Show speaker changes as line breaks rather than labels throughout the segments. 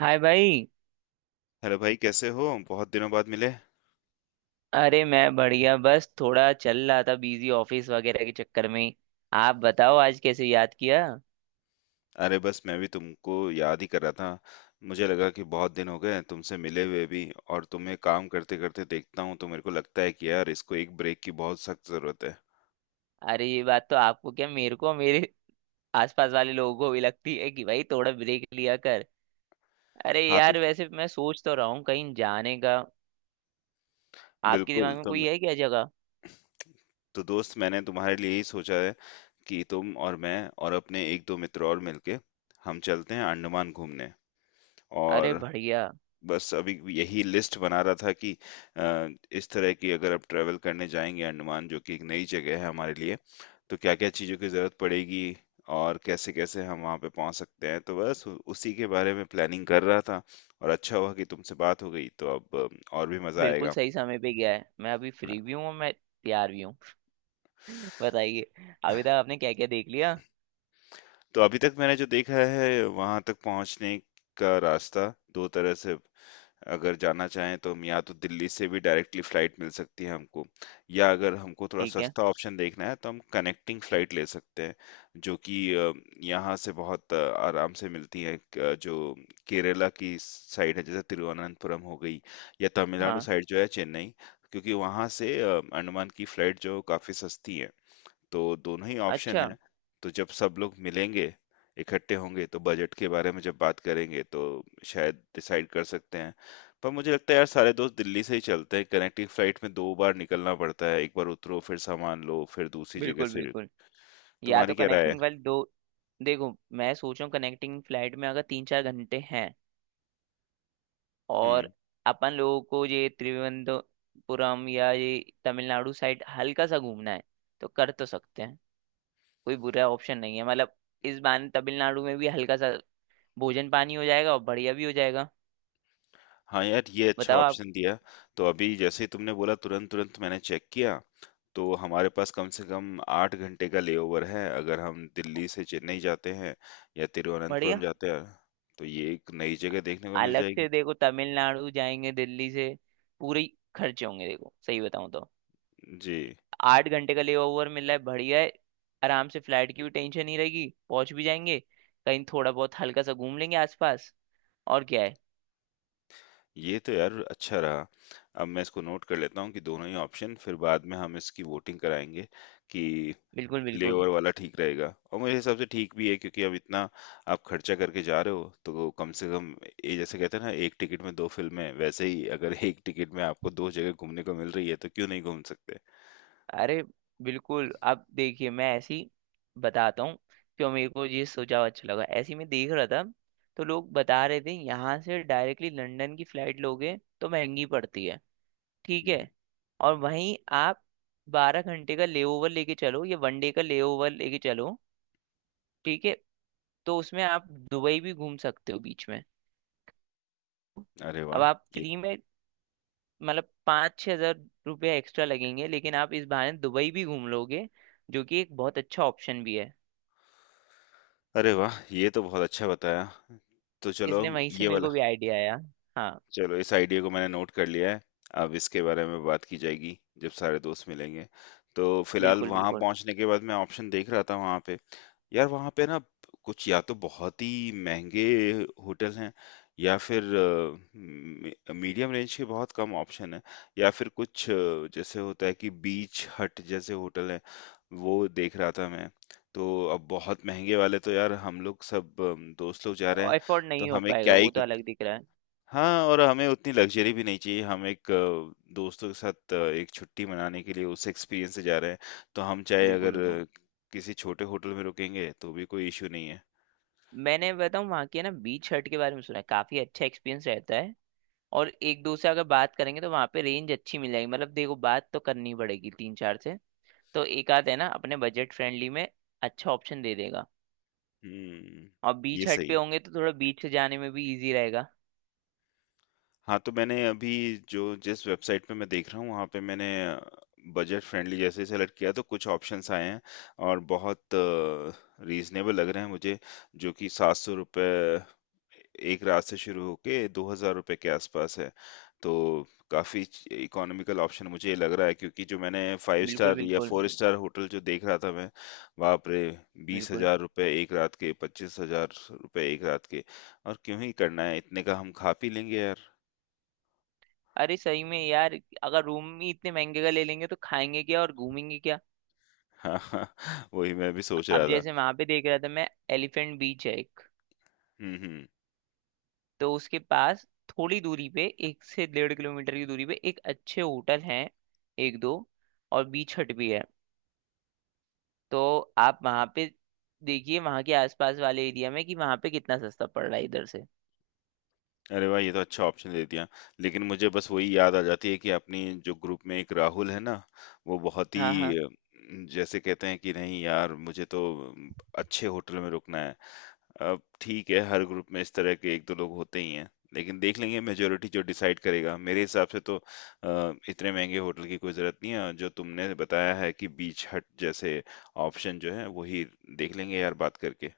हाय भाई।
हेलो भाई, कैसे हो? बहुत दिनों बाद मिले।
अरे मैं बढ़िया, बस थोड़ा चल रहा था बिजी, ऑफिस वगैरह के चक्कर में। आप बताओ आज कैसे याद किया।
अरे बस, मैं भी तुमको याद ही कर रहा था। मुझे लगा कि बहुत दिन हो गए हैं तुमसे मिले हुए भी। और तुम्हें काम करते करते देखता हूँ तो मेरे को लगता है कि यार, इसको एक ब्रेक की बहुत सख्त जरूरत है।
अरे ये बात तो आपको क्या, मेरे को मेरे आसपास वाले लोगों को भी लगती है कि भाई थोड़ा ब्रेक लिया कर। अरे
हाँ तो,
यार, वैसे मैं सोच तो रहा हूँ कहीं जाने का। आपके
बिल्कुल।
दिमाग में कोई है क्या जगह?
तो दोस्त, मैंने तुम्हारे लिए ही सोचा है कि तुम और मैं और अपने एक दो मित्र और मिलके हम चलते हैं अंडमान घूमने।
अरे
और
बढ़िया।
बस अभी यही लिस्ट बना रहा था कि अ, इस तरह की, अगर आप ट्रेवल करने जाएंगे अंडमान, जो कि एक नई जगह है हमारे लिए, तो क्या क्या चीज़ों की ज़रूरत पड़ेगी और कैसे कैसे हम वहाँ पे पहुँच सकते हैं, तो बस उसी के बारे में प्लानिंग कर रहा था। और अच्छा हुआ कि तुमसे बात हो गई, तो अब और भी मज़ा
बिल्कुल
आएगा।
सही समय पे गया है, मैं अभी फ्री भी
हाँ,
हूँ और मैं तैयार भी हूँ। बताइए, अभी तक आपने क्या क्या देख लिया।
तो अभी तक मैंने जो देखा है, वहाँ तक पहुँचने का रास्ता दो तरह से, अगर जाना चाहें तो हम, या तो दिल्ली से भी डायरेक्टली फ्लाइट मिल सकती है हमको, या अगर हमको थोड़ा
ठीक है।
सस्ता ऑप्शन देखना है तो हम कनेक्टिंग फ्लाइट ले सकते हैं, जो कि यहाँ से बहुत आराम से मिलती है, जो केरला की साइड है जैसे तिरुवनंतपुरम हो गई, या तमिलनाडु
हाँ।
साइड जो है चेन्नई। क्योंकि वहाँ से अंडमान की फ्लाइट जो काफ़ी सस्ती है, तो दोनों ही ऑप्शन
अच्छा।
है। तो जब सब लोग मिलेंगे, इकट्ठे होंगे तो बजट के बारे में जब बात करेंगे तो शायद डिसाइड कर सकते हैं। पर मुझे लगता है यार, सारे दोस्त दिल्ली से ही चलते हैं। कनेक्टिंग फ्लाइट में दो बार निकलना पड़ता है, एक बार उतरो, फिर सामान लो, फिर दूसरी जगह
बिल्कुल
से।
बिल्कुल। या
तुम्हारी
तो
क्या राय है?
कनेक्टिंग फ्लाइट दो। देखो, मैं सोच रहा हूँ कनेक्टिंग फ्लाइट में अगर 3-4 घंटे हैं और
हम्म।
अपन लोगों को ये त्रिवेंद्रपुरम या ये तमिलनाडु साइड हल्का सा घूमना है तो कर तो सकते हैं। कोई बुरा ऑप्शन नहीं है, मतलब इस बार तमिलनाडु में भी हल्का सा भोजन पानी हो जाएगा और बढ़िया भी हो जाएगा।
हाँ यार, ये अच्छा
बताओ आप।
ऑप्शन दिया। तो अभी जैसे ही तुमने बोला, तुरंत तुरंत मैंने चेक किया, तो हमारे पास कम से कम 8 घंटे का लेओवर है, अगर हम दिल्ली से चेन्नई जाते हैं या तिरुवनंतपुरम
बढ़िया।
जाते हैं। तो ये एक नई जगह देखने को मिल
अलग
जाएगी।
से देखो तमिलनाडु जाएंगे दिल्ली से, पूरे ही खर्चे होंगे। देखो सही बताऊं तो
जी।
8 घंटे का लेबर ओवर मिल रहा है, बढ़िया है। आराम से, फ्लाइट की भी टेंशन नहीं रहेगी, पहुंच भी जाएंगे, कहीं थोड़ा बहुत हल्का सा घूम लेंगे आसपास। और क्या है।
ये तो यार, अच्छा रहा। अब मैं इसको नोट कर लेता हूँ कि दोनों ही ऑप्शन, फिर बाद में हम इसकी वोटिंग कराएंगे कि
बिल्कुल बिल्कुल।
लेओवर वाला ठीक रहेगा। और मेरे हिसाब से ठीक भी है क्योंकि अब इतना आप खर्चा करके जा रहे हो, तो कम से कम ये जैसे कहते हैं ना, एक टिकट में दो फिल्में, वैसे ही अगर एक टिकट में आपको दो जगह घूमने को मिल रही है, तो क्यों नहीं घूम सकते।
अरे बिल्कुल, अब देखिए मैं ऐसी बताता हूँ क्यों मेरे को ये सुझाव अच्छा लगा। ऐसे ही मैं देख रहा था तो लोग बता रहे थे यहाँ से डायरेक्टली लंदन की फ्लाइट लोगे तो महंगी पड़ती है। ठीक
हम्म।
है। और वहीं आप 12 घंटे का लेओवर लेके चलो या वन डे का लेओवर लेके चलो, ठीक है, तो उसमें आप दुबई भी घूम सकते हो बीच में।
अरे
अब
वाह!
आप
ये
फ्री में, मतलब 5-6 हज़ार रुपया एक्स्ट्रा लगेंगे लेकिन आप इस बहाने दुबई भी घूम लोगे, जो कि एक बहुत अच्छा ऑप्शन भी है।
अरे वाह! ये तो बहुत अच्छा बताया। तो चलो
इसलिए
हम
वहीं से
ये
मेरे
वाला
को भी आइडिया आया। हाँ।
चलो, इस आइडिया को मैंने नोट कर लिया है। अब इसके बारे में बात की जाएगी जब सारे दोस्त मिलेंगे। तो फिलहाल
बिल्कुल
वहाँ
बिल्कुल।
पहुँचने के बाद मैं ऑप्शन देख रहा था वहाँ पे। यार, वहाँ पे ना, कुछ या तो बहुत ही महंगे होटल हैं, या फिर मीडियम रेंज के बहुत कम ऑप्शन है, या फिर कुछ जैसे होता है कि बीच हट जैसे होटल है, वो देख रहा था मैं। तो अब बहुत महंगे वाले तो यार, हम लोग सब दोस्त लोग जा रहे हैं,
एफोर्ड
तो
नहीं हो
हमें क्या
पाएगा
ही।
वो तो, अलग दिख रहा है।
हाँ, और हमें उतनी लग्ज़री भी नहीं चाहिए। हम एक दोस्तों के साथ एक छुट्टी मनाने के लिए उस एक्सपीरियंस से जा रहे हैं, तो हम चाहे
बिल्कुल
अगर
बिल्कुल।
किसी छोटे होटल में रुकेंगे, तो भी कोई इश्यू नहीं है।
मैंने बताऊँ वहाँ के ना बीच हट के बारे में सुना है, काफी अच्छा एक्सपीरियंस रहता है। और एक दो से अगर बात करेंगे तो वहाँ पे रेंज अच्छी मिल जाएगी। मतलब देखो बात तो करनी पड़ेगी तीन चार से, तो एक आध है ना अपने बजट फ्रेंडली में, अच्छा ऑप्शन दे देगा।
हुँ,
और
ये
बीच हट
सही
पे
है।
होंगे तो थोड़ा बीच से जाने में भी इजी रहेगा।
हाँ, तो मैंने अभी जो जिस वेबसाइट पे मैं देख रहा हूँ, वहाँ पे मैंने बजट फ्रेंडली जैसे ही सेलेक्ट किया तो कुछ ऑप्शंस आए हैं, और बहुत रीजनेबल लग रहे हैं मुझे। जो कि 700 रुपये एक रात से शुरू होके 2,000 रुपये के आसपास है। तो काफ़ी इकोनॉमिकल ऑप्शन मुझे ये लग रहा है क्योंकि जो मैंने फाइव
बिल्कुल
स्टार या
बिल्कुल।
फोर स्टार होटल जो देख रहा था मैं, बाप रे! बीस
बिल्कुल।
हजार रुपये एक रात के, 25,000 रुपये एक रात के। और क्यों ही करना है इतने का, हम खा पी लेंगे यार।
अरे सही में यार, अगर रूम ही इतने महंगे का ले लेंगे तो खाएंगे क्या और घूमेंगे क्या।
हाँ हाँ, वही मैं भी सोच
अब
रहा था।
जैसे वहां पे देख रहा था मैं, एलिफेंट बीच है एक,
हम्म।
तो उसके पास थोड़ी दूरी पे, 1 से 1.5 किलोमीटर की दूरी पे, एक अच्छे होटल हैं, एक दो, और बीच हट भी है। तो आप वहां पे देखिए, वहां के आसपास वाले एरिया में कि वहां पे कितना सस्ता पड़ रहा है इधर से।
अरे वाह, ये तो अच्छा ऑप्शन दे दिया। लेकिन मुझे बस वही याद आ जाती है कि अपनी जो ग्रुप में एक राहुल है ना, वो बहुत
हाँ हाँ।
ही जैसे कहते हैं कि, नहीं यार, मुझे तो अम, अच्छे होटल में रुकना है। अब ठीक है, हर ग्रुप में इस तरह के एक दो लोग होते ही हैं। लेकिन देख लेंगे, मेजोरिटी जो डिसाइड करेगा। मेरे हिसाब से तो इतने महंगे होटल की कोई जरूरत नहीं है। जो तुमने बताया है कि बीच हट जैसे ऑप्शन जो है, वही देख लेंगे यार बात करके।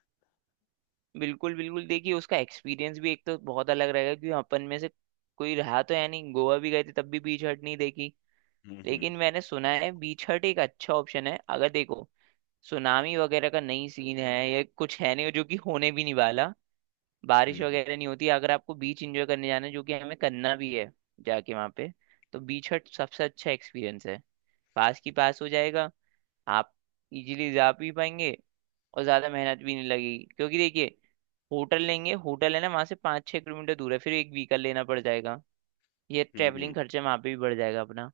बिल्कुल बिल्कुल, देखिए उसका एक्सपीरियंस भी एक तो बहुत अलग रहेगा, क्योंकि अपन में से कोई रहा तो है नहीं, गोवा भी गए थे तब भी बीच हट नहीं देखी।
हम्म हम्म
लेकिन मैंने सुना है बीच हट एक अच्छा ऑप्शन है। अगर देखो सुनामी वगैरह का नहीं सीन है या कुछ है नहीं, जो कि होने भी नहीं वाला, बारिश
हम्म।
वगैरह नहीं होती, अगर आपको बीच एंजॉय करने जाना है, जो कि हमें करना भी है, जाके वहाँ पे, तो बीच हट सबसे अच्छा एक्सपीरियंस है। पास की पास हो जाएगा, आप इजीली जा भी पाएंगे और ज्यादा मेहनत भी नहीं लगेगी। क्योंकि देखिए, होटल लेंगे, होटल है ना वहां से 5-6 किलोमीटर दूर है, फिर एक व्हीकल लेना पड़ जाएगा, ये
हुँ।
ट्रैवलिंग खर्चा वहां पे भी बढ़ जाएगा अपना।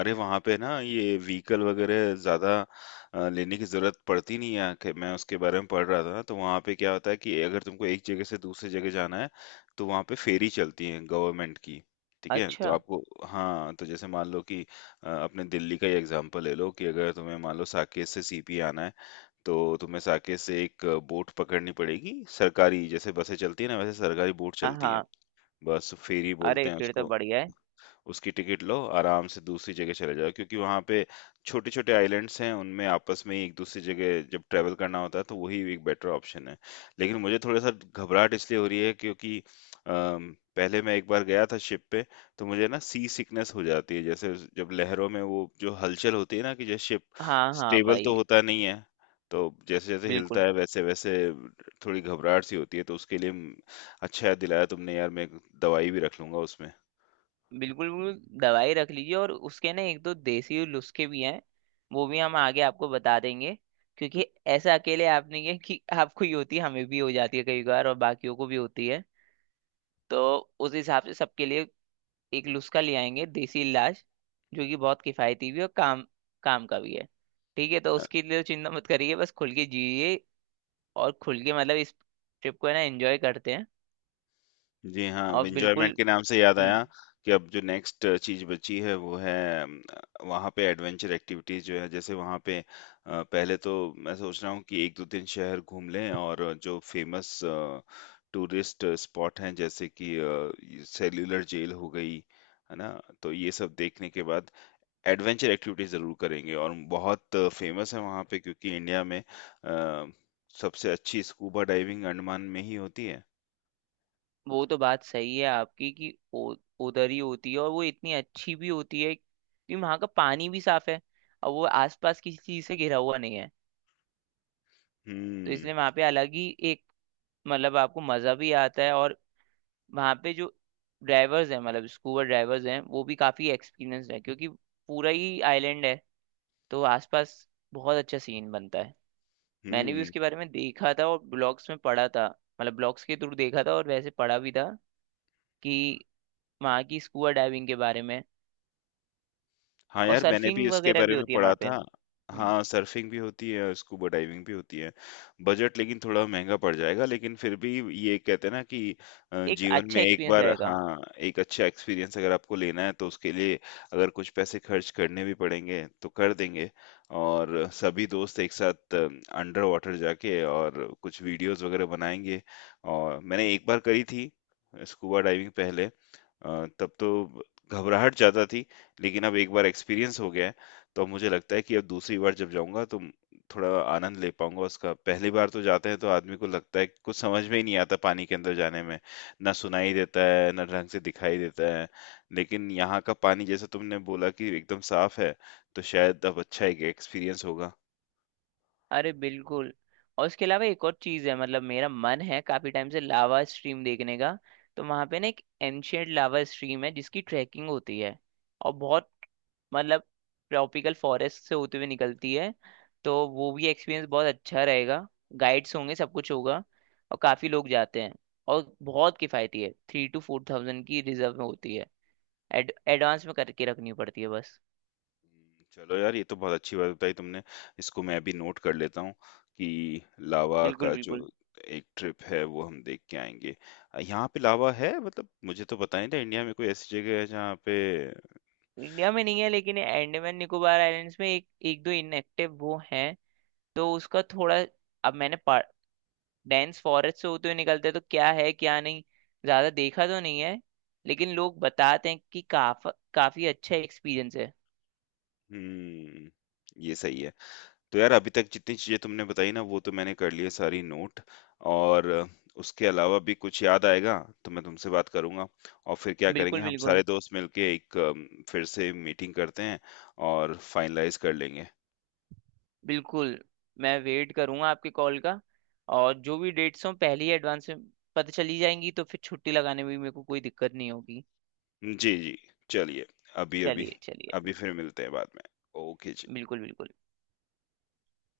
अरे, वहाँ पे ना, ये व्हीकल वगैरह ज़्यादा लेने की ज़रूरत पड़ती नहीं है, कि मैं उसके बारे में पढ़ रहा था, तो वहाँ पे क्या होता है कि अगर तुमको एक जगह से दूसरी जगह जाना है, तो वहाँ पे फेरी चलती है गवर्नमेंट की, ठीक है? तो
अच्छा।
आपको, हाँ, तो जैसे मान लो कि अपने दिल्ली का ही एग्ज़ाम्पल ले लो, कि अगर तुम्हें मान लो साकेत से सीपी आना है, तो तुम्हें साकेत से एक बोट पकड़नी पड़ेगी सरकारी, जैसे बसें चलती हैं ना, वैसे सरकारी बोट
हाँ
चलती हैं।
हाँ।
बस फेरी
अरे
बोलते हैं
फिर तो
उसको।
बढ़ गया है।
उसकी टिकट लो, आराम से दूसरी जगह चले जाओ, क्योंकि वहाँ पे छोटे छोटे आइलैंड्स हैं, उनमें आपस में ही एक दूसरी जगह जब ट्रैवल करना होता है तो वही एक बेटर ऑप्शन है। लेकिन मुझे थोड़ा सा घबराहट इसलिए हो रही है क्योंकि पहले मैं एक बार गया था शिप पे। तो मुझे ना, सी सिकनेस हो जाती है, जैसे जब लहरों में वो जो हलचल होती है ना, कि जैसे शिप
हाँ हाँ
स्टेबल तो
भाई।
होता नहीं है, तो जैसे जैसे हिलता
बिल्कुल।
है वैसे वैसे थोड़ी घबराहट सी होती है। तो उसके लिए अच्छा याद दिलाया तुमने यार, मैं एक दवाई भी रख लूंगा उसमें।
बिल्कुल बिल्कुल दवाई रख लीजिए, और उसके ना एक दो देसी नुस्खे भी हैं, वो भी हम आगे आपको बता देंगे। क्योंकि ऐसा अकेले आप नहीं है कि आपको ही होती है, हमें भी हो जाती है कई बार और बाकियों को भी होती है। तो उस हिसाब से सबके लिए एक नुस्खा ले आएंगे, देसी इलाज, जो कि बहुत किफायती भी है और काम काम का भी है। ठीक है, तो उसके लिए तो चिंता मत करिए, बस खुल के जिए। और खुल के मतलब इस ट्रिप को है ना एंजॉय करते हैं।
जी हाँ,
और बिल्कुल।
एंजॉयमेंट के नाम से याद
हम्म।
आया कि अब जो नेक्स्ट चीज बची है, वो है अम, वहाँ पे एडवेंचर एक्टिविटीज जो है जैसे वहाँ पे, पहले तो मैं सोच रहा हूँ कि एक दो दिन शहर घूम लें और जो फेमस टूरिस्ट स्पॉट हैं जैसे कि सेल्यूलर जेल हो गई, है ना? तो ये सब देखने के बाद एडवेंचर एक्टिविटीज जरूर करेंगे। और बहुत फेमस है वहाँ पे क्योंकि इंडिया में सबसे अच्छी स्कूबा डाइविंग अंडमान में ही होती है।
वो तो बात सही है आपकी, कि उधर ही होती है, और वो इतनी अच्छी भी होती है कि वहाँ का पानी भी साफ है और वो आसपास किसी चीज़ से घिरा हुआ नहीं है। तो
हम्म
इसलिए वहाँ पे अलग ही एक, मतलब आपको मज़ा भी आता है। और वहाँ पे जो ड्राइवर्स हैं, मतलब स्कूबा ड्राइवर्स हैं, वो भी काफ़ी एक्सपीरियंस्ड है क्योंकि पूरा ही आइलैंड है, तो आसपास बहुत अच्छा सीन बनता है। मैंने भी
हम्म।
उसके बारे में देखा था और ब्लॉग्स में पढ़ा था, मतलब ब्लॉग्स के थ्रू देखा था और वैसे पढ़ा भी था कि वहाँ की स्कूबा डाइविंग के बारे में।
हाँ
और
यार, मैंने भी
सर्फिंग
इसके
वगैरह
बारे
भी
में
होती है
पढ़ा
वहाँ पे।
था।
हम्म।
हाँ, सर्फिंग भी होती है और स्कूबा डाइविंग भी होती है। बजट लेकिन थोड़ा महंगा पड़ जाएगा, लेकिन फिर भी, ये कहते हैं ना कि
एक
जीवन में
अच्छा
एक
एक्सपीरियंस
बार,
रहेगा।
हाँ, एक अच्छा एक्सपीरियंस अगर आपको लेना है तो उसके लिए अगर कुछ पैसे खर्च करने भी पड़ेंगे तो कर देंगे। और सभी दोस्त एक साथ अंडर वाटर जाके और कुछ वीडियोस वगैरह बनाएंगे। और मैंने एक बार करी थी स्कूबा डाइविंग पहले, तब तो घबराहट ज्यादा थी। लेकिन अब एक बार एक्सपीरियंस हो गया है, तो अब मुझे लगता है कि अब दूसरी बार जब जाऊंगा तो थोड़ा आनंद ले पाऊंगा उसका। पहली बार तो जाते हैं तो आदमी को लगता है कि कुछ समझ में ही नहीं आता पानी के अंदर जाने में, ना सुनाई देता है ना ढंग से दिखाई देता है। लेकिन यहाँ का पानी, जैसा तुमने बोला कि एकदम साफ है, तो शायद अब अच्छा एक एक्सपीरियंस होगा।
अरे बिल्कुल। और उसके अलावा एक और चीज है, मतलब मेरा मन है काफी टाइम से लावा स्ट्रीम देखने का। तो वहां पे ना एक एंशियंट लावा स्ट्रीम है जिसकी ट्रैकिंग होती है। और बहुत, मतलब ट्रॉपिकल फॉरेस्ट से होते हुए निकलती है, तो वो भी एक्सपीरियंस बहुत अच्छा रहेगा। गाइड्स होंगे, सब कुछ होगा, और काफी लोग जाते हैं। और बहुत किफायती है, 3 to 4 थाउज़ेंड की रिजर्व में होती है। एडवांस में करके रखनी पड़ती है बस।
चलो यार, ये तो बहुत अच्छी बात बताई तुमने। इसको मैं भी नोट कर लेता हूँ कि लावा
बिल्कुल
का जो
बिल्कुल।
एक ट्रिप है, वो हम देख के आएंगे। यहाँ पे लावा है, मतलब मुझे तो पता नहीं था इंडिया में कोई ऐसी जगह है जहाँ पे।
इंडिया में नहीं है लेकिन अंडमान निकोबार आइलैंड्स में एक, एक दो इनएक्टिव वो हैं। तो उसका थोड़ा, अब मैंने, डेंस फॉरेस्ट से होते हुए निकलते हैं तो क्या है क्या नहीं, ज्यादा देखा तो नहीं है, लेकिन लोग बताते हैं कि काफी अच्छा एक्सपीरियंस है।
हम्म ये सही है। तो यार, अभी तक जितनी चीजें तुमने बताई ना, वो तो मैंने कर लिए सारी नोट। और उसके अलावा भी कुछ याद आएगा तो मैं तुमसे बात करूंगा। और फिर क्या करेंगे,
बिल्कुल
हम सारे
बिल्कुल।
दोस्त मिलके एक फिर से मीटिंग करते हैं और फाइनलाइज कर लेंगे।
बिल्कुल। मैं वेट करूंगा आपके कॉल का। और जो भी डेट्स हों पहले ही एडवांस में पता चली जाएंगी तो फिर छुट्टी लगाने में भी मेरे को कोई दिक्कत नहीं होगी।
जी, जी। चलिए, अभी-अभी
चलिए
अभी
चलिए।
अभी फिर मिलते हैं बाद में। ओके जी।
बिल्कुल बिल्कुल।